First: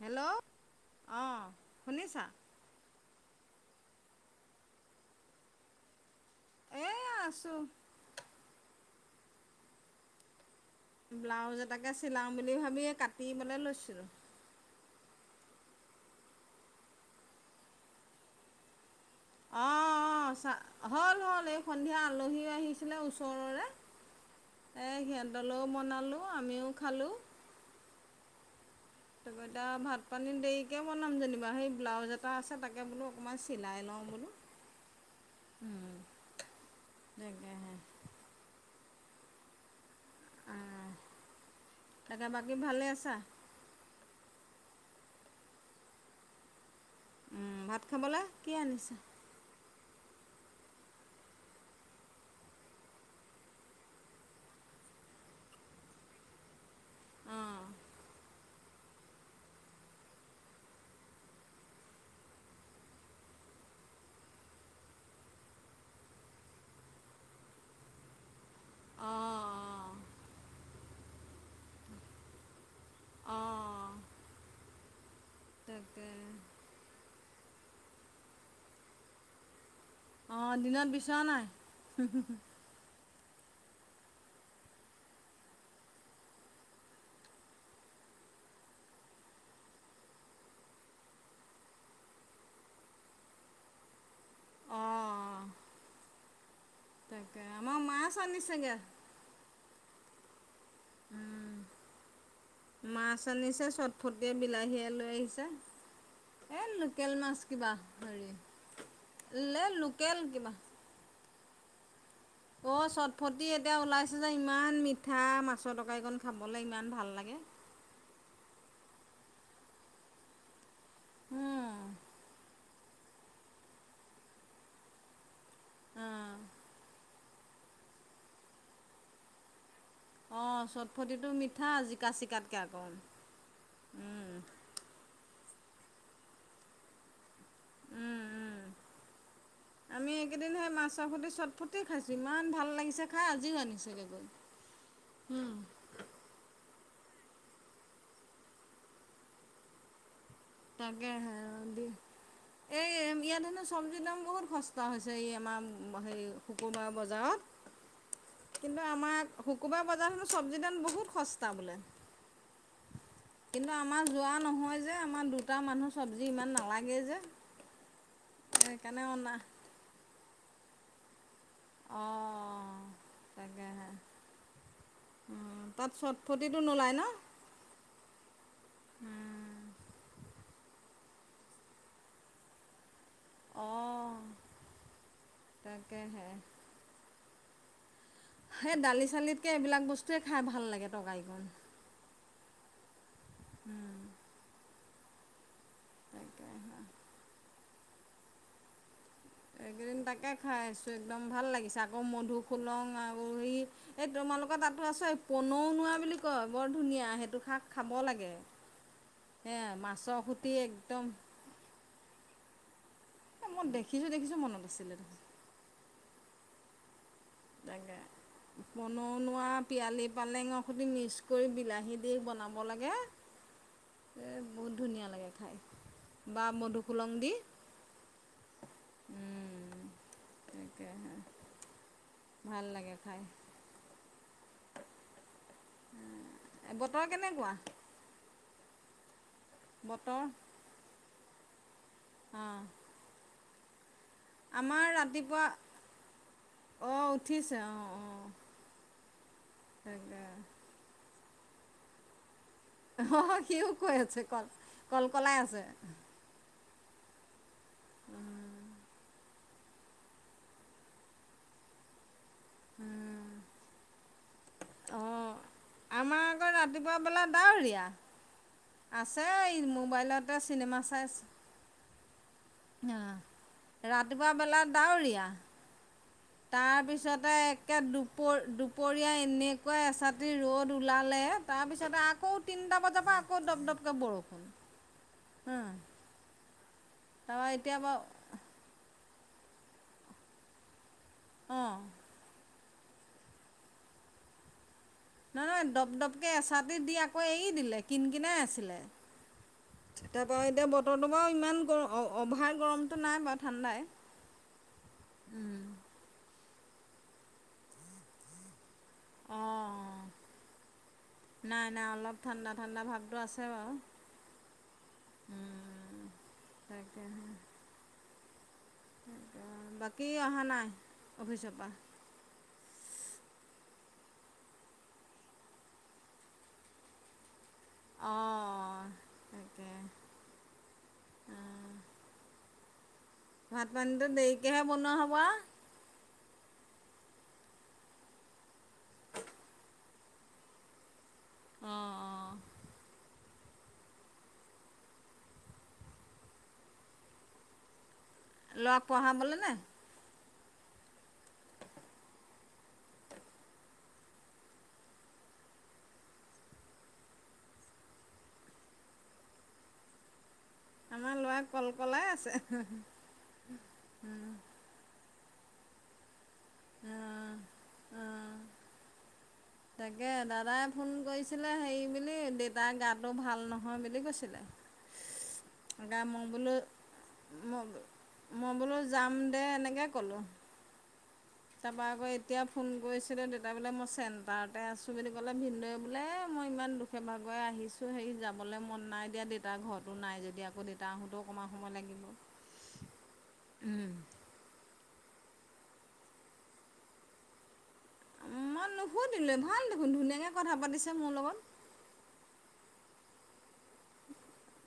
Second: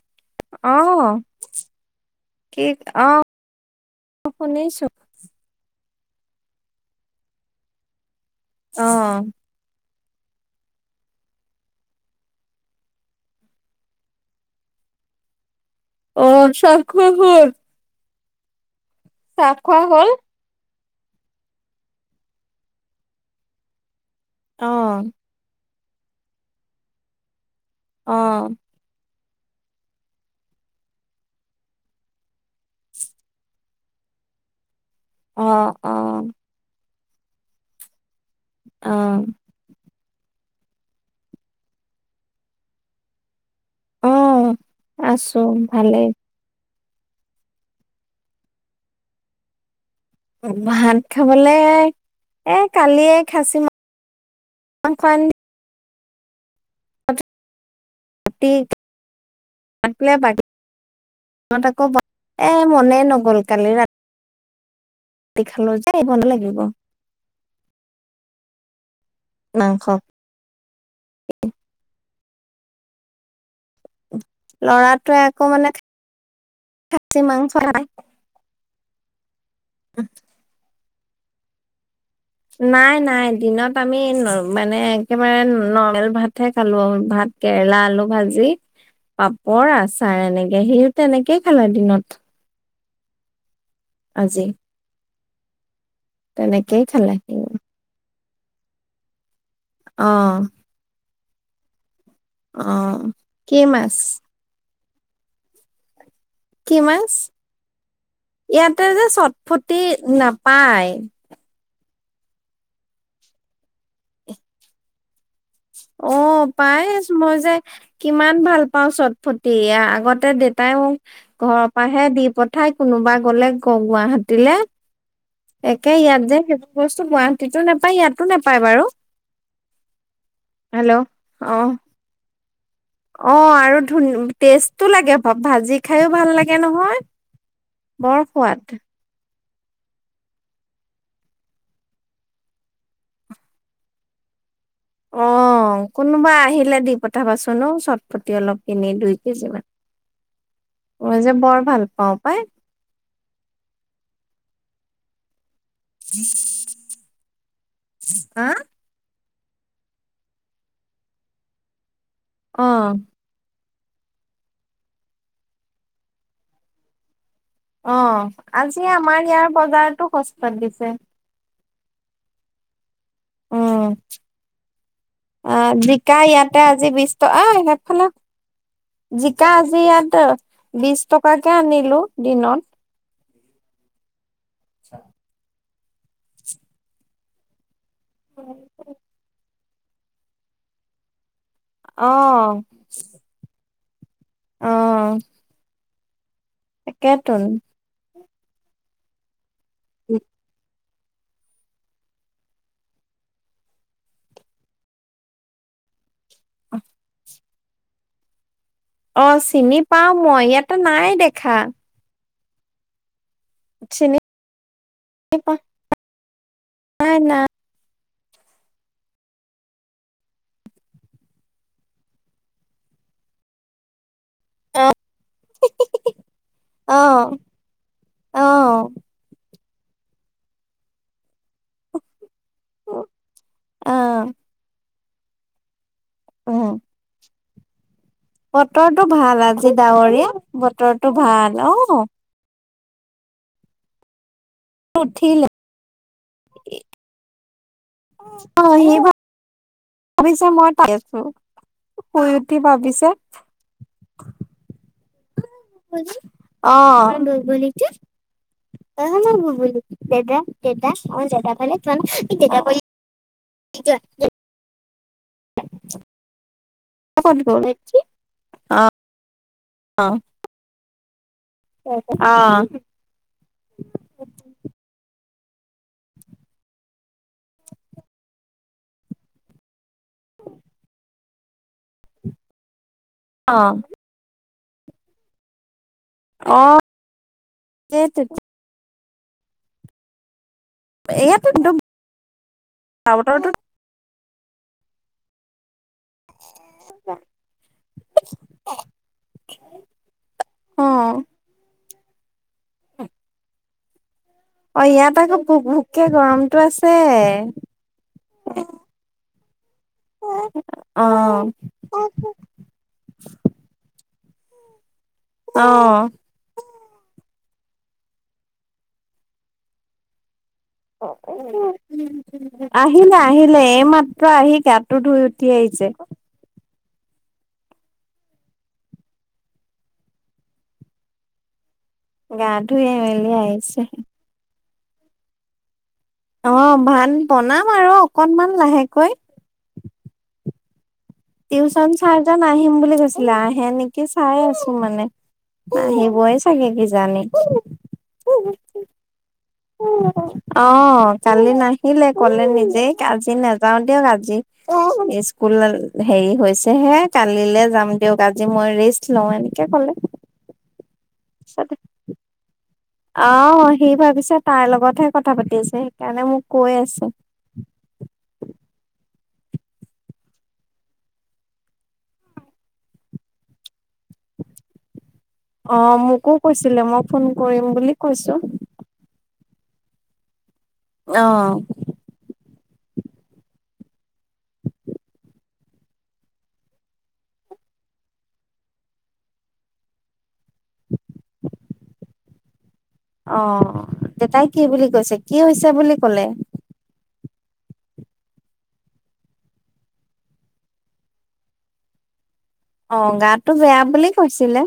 Hello. অঁহ', অঁ শুনিছা কি' অঁহ শুনিছো। এয়া আছো। অঁহ। ব্লাউজ এটাকে চিলাওঁ বুলি ভাবি এয়া কাটিবলে লৈছিলোঁ। অ চাহ খোৱা হ'ল? চাহ অঁহ খোৱা ', হ'ল অঁহ ', চা হ'ল-হ'ল এই সন্ধিয়া আলহী আহিছিলে ওচৰৰে। অ এ সিহঁতলৈও বনালো আমিও খালোঁ। অঁ। তাকে এতিয়া ভাত-পানী দেৰিকে বনাম যেনিবা সেই ব্লাউজ এটা আছে তাকে বোলো অকণমান চিলাই লওঁ বোলো। [inaudible] অ উম' তাকে হে। অ। অঁহ। তাকে বাকী ভালে আছা? অঁ আছো ভালেই। উমঁ ভাত খাবলে কি' আনিছা? ভাত খাবলে এ' কালিয়ে খাচি মাং- অন কণ অঁহ। তিক ত' আকৌ বা এ' মনেই নগ'ল কালি ৰাত খালো যে এই লাগিব। অঁহ', মাংস অঁহ। অঁহ। ল'ৰাটোৱে আকৌ মানে খাচী মাংস খাই। উমঁ। অঁহ', দিনত বিচৰা নাই? নাই-নাই দিনত আমি নৰ মানে একেবাৰে নৰ্মেল ভাত'হে খালো আৰু ভাত। কেৰেলা, আলু ভাজি, পাপৰ, আচাৰ এনেকে সিও তেনেকেই খালে দিনত- আজি। অঁ অ তেনেকেই খালে সি। আমাৰ মাছ আনিছে গে অঁ। উম, অ মাছ কি আনিছে মাছ চটফটিয়ে বিলাহীয়ে লৈ আহিছে। এ লোকেল মাছ কিবা ইয়াতে হেৰি লে লোকেল কিবা। হায়। অ, চটফটি এতিয়া ওলাইছে যে ইমান মিঠা মা অ, পাই ইচ মই যে কিমান ভাল পাও চটফটি আগতে দেতাই মোক ঘৰৰ পাহে দি পঠাই। কোনোবা গলে গ গুৱাহাটীলে একে ইয়াত যে বস্তু গুৱাহাটীতো নাপায় ইয়াতো নাপায় বাৰু। অ, হেল্ল' চটফটিটো অ মিঠা জিকা চিকাতকে আকৌ। অ, আৰু ধুন টেষ্টো লাগে ভাজি খাইও ভাল লাগে নহয়। বৰ আকৌ সোৱাদ। আমি এইকেইদিন সেই মাছ সৈতি চটফটি খাইছো ইমান ভাল লাগিছে খাই আজিও আনিছেগে গৈ। [inaudible] হুম, কোনোবা আহিলে দি পঠাবাচোন ঔ চটপতি অলপ কিনি দুই কেজি মান। তাকে মই যে হে বৰ দি ভাল পাও পাই। এই ইয়াত হেনো চবজিৰ দাম বহুত সস্তা হৈছে এই আমাৰ সেই শুকুবাৰ বজাৰ হা? কিন্ত কিন্তু আমাৰ শুকুবাৰ বজাৰতখনো চবজি দাম বহুত সস্তা বোলে। অ', কিন্তু আমাৰ যোৱা নহয় যে আমাৰ দুটা মানুহ চবজি ইমান নালাগে যে। অ, আজি সেইকাৰণে আমাৰ অনা ইয়াৰ বজাৰতো সস্তাত দিছে। অ', উম, অ, তাত জিকা ইয়াতে চটফটিটো আজি নোলায় ন? বিচ টকা, ঐ সেইফালে জিকা আজি ইয়াত বিশ টকাকে আনিলো দিনত। অ', আচ্ছা। তাকে হে। সেই দালি চালিতকে এইবিলাক বস্তুৱে খাই ভাল লাগে তৰকাৰিকন। অ', উম, অ', তাকে তাকেতো এইকেইদিন তাকে খাই আছো একদম ভাল লাগিছে আকৌ মধুসোলং আৰু সেই এই তোমালোকৰ তাতো আছে পনৌনোৱা বুলি কয় বৰ ধুনীয়া সেইটো শাক খাব লাগে। অ, সেয়া চিনি পাওঁ মাছৰ মই খুটি ইয়াতে একদম নাই দেখা। মই দেখিছো - চিনি দেখিছো মনত আছিলে। পাও নাই - নাই। তাকে। বনুনোৱা পিয়ালি পালেঙৰ সৈতে মিক্স কৰি বিলাহী দি বনাব লাগে। এই বহুত অ', ধুনীয়া লাগে খাই বা মধুসোলং অ', দি। অ', তাকে হে ভাল লাগে খাই। অ। উম, বতৰ কেনেকুৱা? বতৰটো ভাল আজি ডাৱৰ বতৰ বতৰটো ভাল অ, অ', আমাৰ ৰাতিপুৱা উঠিলে অ, উঠিছে অ', অ', অ, আহিব তাকে আমি চা মই তাই আছো। সোই উঠি ভাবি। অহহ সিও কৈ আছে কল কল কলাই আছে। অ অ আমাৰ বুবুলিটো দেদা দেদা অ দেদাফালে চোৱা না। দেদা পৰি যোৱা। অঁ [unintelligible] আমাৰ আকৌ ৰাতিপুৱা বেলা অ', ডাৱৰীয়া আছে ই মোৰ। মোবাইলতে চিনেমা চাইছে। অ। অ ৰাতিপুৱা বেলা ডাৱৰীয়া। তাৰ পিছতে একে দুপ দুপৰীয়া এনেকুৱা এচাত। যি ৰ'দ ওলালে তাৰপিছতে আকৌ তিনটা বজা পা। আকৌ অ', দপডপকে বৰষুণ উম। অ তাপা এতিয়া বাও। সেইটোতো এয়াতো একদম অঁ বতৰটো। নহয় নহয় দপ দপকে এচাটি দি আকৌ এৰি দিলে কিনকিনাই আছিলে। তাপা এতিয়া অ বতৰটো বাও ইমান গৰ অ অভাৰ গৰমটো নাই বাওঁ ঠাণ্ডাই। অ ইয়াত আকৌ ভোক ভোককে গৰমটো আছে। অ অ নাই নাই অলপ। ঠাণ্ডা ঠাণ্ডা ভাগটো আছে বাও উম। অ তাকেহে। অ অ বাকী অহা নাই। অফিচৰ পৰা [unintelligible] আহিলে আহিলে এইমাত্ৰ আহি গাটো ধুই উঠি আহিছে। অ তাকে। গা ধুইয়ে মেলিয়ে। ভাত পানীটো দেৰিকেহে বনোৱা হ'ব আও। অ ভাত বনাম আৰু অকনমান লাহেকৈ। টিউচন অঁ অঁ চাৰজন আহিম বুলি কৈছিলে আহে নেকি চাই আছো মানে। নাহিবই চাকে কিজানি। ল'ৰা পঢ়াবলে নে। অ কালি নাহিলে ক'লে নিজেই আজি নাযাও দিয়ক আজি। অ স্কুল হেৰি হৈছেহে কালিলে যাম দিয়ক আজি মই ৰিষ্ট। লও এনেকে ক'লে। আমাৰ ল'ৰা কলকলাই আছে। আহ সি ভাবিছে তাইৰ লগতহে কথা পাতি আছে সেইকাৰণে মোক কৈ আছে। অ', অ'। [unintelligible] তাকে দাদাই ফোন কৰিছিলে হেৰি বুলি দেউতাৰ গাটো ভাল নহয় বুলি কৈছি অ', লে মই মোকো বোলো কৈছিলে মই ফোন কৰিম মই বুলি কৈছো মই বোলো যাম দে এনেকে ক'লো। অ। তাৰপৰা আকৌ এতিয়া ফোন কৰিছিলো দেউতা বোলে মই চেণ্টাৰতে আছো বুলি ক'লে ভিনদৈয়ে বোলে মই ইমান দুখ। ভাগই আহিছোঁ হেৰি যাবলৈ মন নাই দেউতাৰ ঘৰতো নাই যদি আকৌ দেউতা আহোঁতেও অকণমান সময় লাগিব। অ উম। দেউতাই কি বুলি কৈছে কি হৈছে বুলি ক'লে। উম মই নুশুধিলোঁ ভাল দেখোন ধুনীয়াকে কথা পাতিছে মোৰ লগত। অ গাতটো বেয়া বুলি কৈছিলে।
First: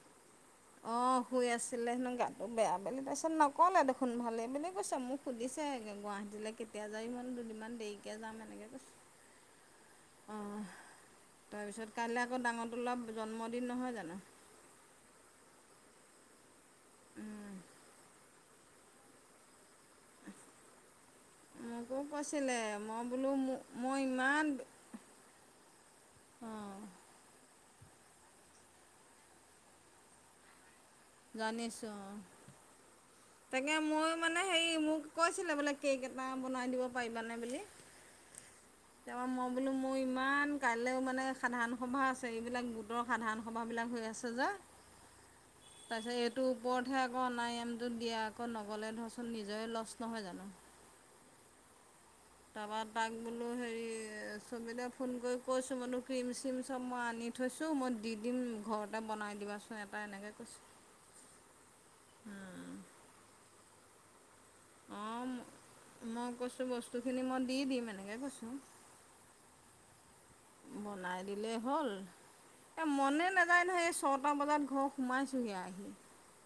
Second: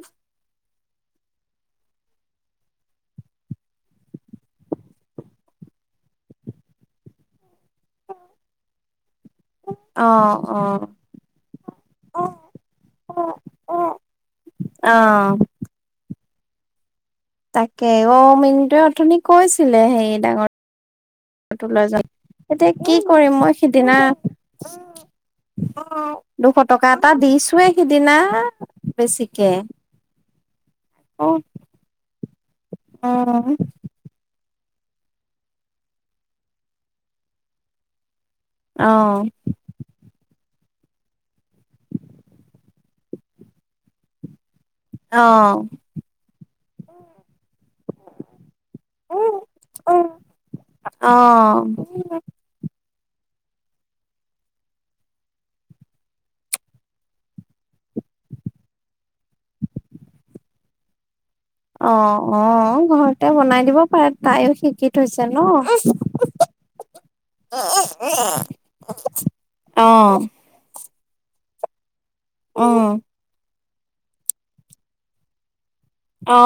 অ শুই আছিলে হেনো গাটো বেয়া বুলি কৈছে, নক'লে দেখোন ভালেই বুলি কৈছে মোক। সুধিছে একে গুৱাহাটীলে কেতিয়া যাবি? মই দুদিনমান দেৰিকে যাম এনেকে কৈছোঁ। অ তাৰপিছত কাইলে আকৌ ডাঙৰটো লৰা জন্মদিন অ', নহয় জানো? অ। তাকে অ মিন্টুৱে অথনি কৈছিলে হেই ডাঙৰ এটো লৈ মোকো যাম কৈছিলে এতিয়া কি মই বোলো কৰিম মই মো সিদিনা ইমান অ দুশ অঁ টকা এটা দিছোঁৱে সিদিনা বেছিকে। অ জানিছো অ। অ তাকে ময়ো মানে হেৰি মোক কৈছিলে বোলে কেক এটা বনাই দিব পাৰিবানে বুলি। তেওঁ ম বোলো মোৰ ইমান কাইলৈও মানে সাধাৰণ সভা আছে এইবিলাক গোটৰ সাধাৰণ সভাবিলাক হৈ আছে যে। অ তাৰ পিছত এইটো ওপৰতহে আকৌ নাই দিয়া আকৌ নগ'লে ধৰচোন নিজৰে লচ নহয় জানো? অ। তাপা তাক বোলো হেৰি ছবিলে ফোন কৰি কৈছোঁ বোলো ক্ৰীম চ্ৰীম চব মই আনি থৈছোঁ, মই দি দিম ঘৰতে বনাই দিবাচোন এটা এনেকে কৈছে। অ অ ঘৰতে বনাই দিব পাৰে তাইও শিক কি থৈছে অঁ ন। মই কৈছোঁ বস্তুখিনি মই দি দিম এনেকৈ কৈছোঁ [unintelligible] অ। বনাই দিলেই হ'ল এ উম মনে না যাই নহয় এই ছটা বজাত ঘৰ সোমাইছোঁহি আহি। অ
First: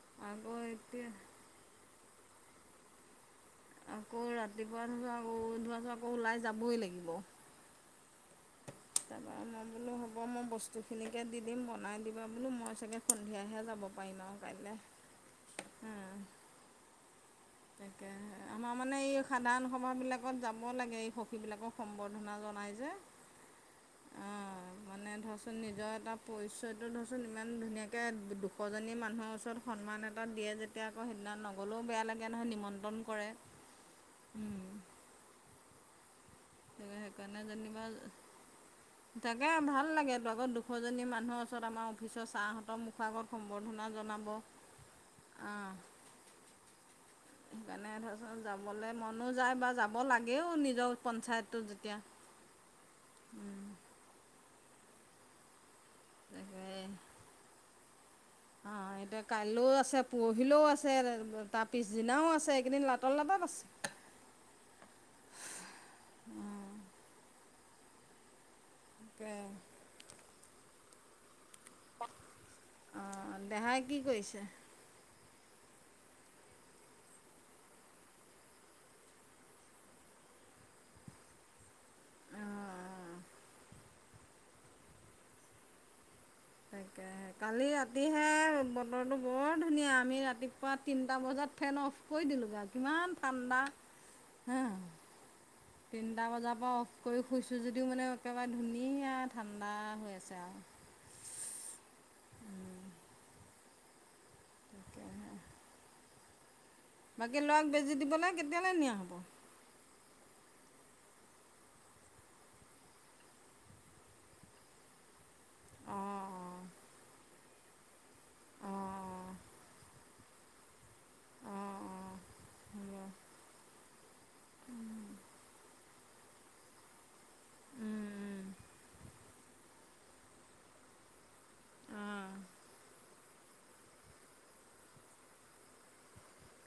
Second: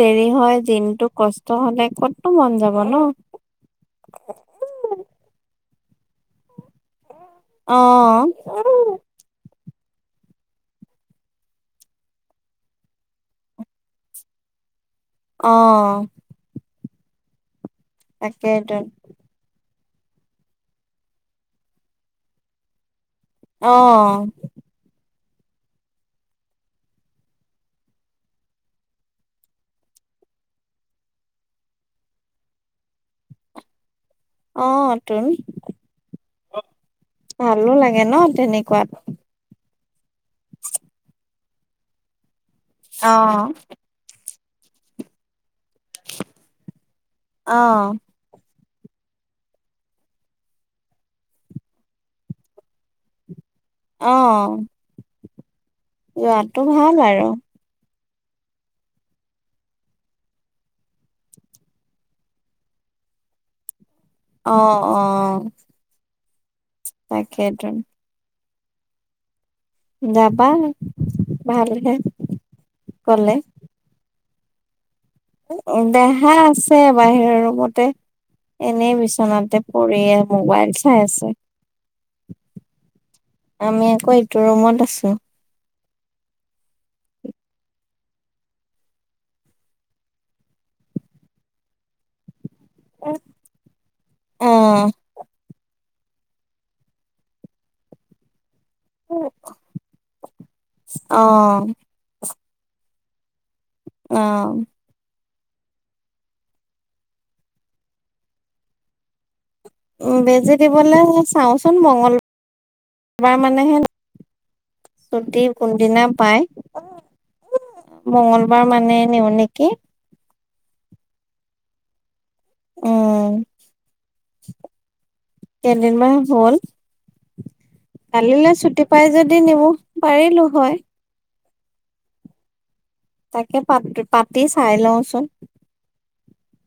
দেৰি আকৌ হয় দিনটো এতিয়া কষ্ট হলে কতো মন যাব ন। আকৌ ৰাতিপুৱা ধৰা আকৌ ওলাই যাবই লাগিব। অ তাৰপৰা মই বোলো হ'ব মই বস্তুখিনিকে দি দিম বনাই দিবা বোলো মই চাগে সন্ধিয়াহে যাব পাৰিম আও কাইলে। অ, তাকে আমাৰ তাকেইতো মানে এই সাধাৰণ সভাবিলাকত যাব লাগে এই সখীবিলাকক সম্বৰ্ধনা জনাই যে। অ। অঁ মানে ধৰচোন নিজৰ এটা পৰিচয়টো ধৰচোন ইমান ধুনীয়াকে দুশজনী মানুহৰ ওচৰত, সন্মান এটা দিয়ে যেতিয়া আকৌ সিদিনা নগ'লেও বেয়া লাগে নহয় নিমন্ত্ৰণ কৰে। অ টোন সেইকাৰণে ভালো লাগে যেনিবা ন তেনেকুৱাত। তাকে ভাল লাগেতো দুশজনী মানুহৰ ওচৰত আমাৰ অফিচৰ চা হঁত মুখ অ আগত সম্বৰ্ধনা জনাব আ। সেইকাৰণে ধৰাচোন যাবলে মনো যায় বা যাব লাগেও নিজৰ পঞ্চায়তটোত যেতিয়া। অ। যোৱটো তাকে ভাল আৰু অ এতিয়া কাইলৈও আছে পৰহিলৈও আছে তাৰ পিছদিনাও আছে এইকদি লাটৰ লাটত আছে। অ অ তাকেইতো। তাকে যাবা ভালহে অঁ গলে, দেহাই কি কৰিছে। দেহা আছে বাহিৰৰ ৰুমতে। এনেই বিচনাতে পৰিয়ে মোবাইল চাই আছে। অ অ, আমি আকৌ এইটো ৰুমত আছোঁ। তাকে। কালি ৰাতিহে বতৰটো বৰ ধুনীয়া আমি ৰাতিপুৱা তিনিটা বজাত ফেন অফ কৈ দিলোঁ গা কিমান ঠাণ্ডা অ হা। তিনিটা বজাৰ পৰা অফ কৰি শুইছোঁ যদিও মানে একেবাৰে ধুনীয়া ঠাণ্ডা হৈ আছে আও। অ, উম, অ, [inaudible] বাকী ল'ৰাক বেজি দিবলে কেতিয়ালে নিয়া হ'ব। উ বেজি দিবলে চাওঁচোন মংগল বাৰ মানেহে, ছুটি কোনদিনা পাই। অঁ মংগলবাৰ অঁ মানে অঁ নিও নেকি। অ অ, উম কেইদিন মান হল। উম উম কালিলে ছুটি পাই যদি নিব পাৰিলো হয়। অ, তাকে পত পাতি চাই লওঁচোন।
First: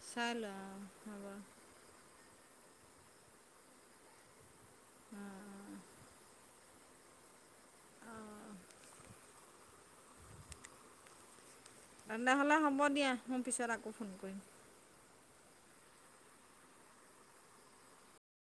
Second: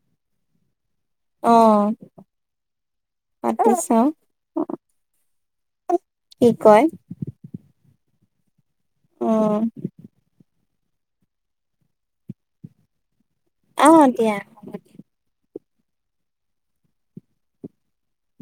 চাই ল অহ, অ পাতি চাও। অ', অ', কি কয়? অ', অ', অ', তেনেহ'লে হ'ব দিয়া মই পিছত অ আকৌ ফোন দিয়া কৰিম। হ'ব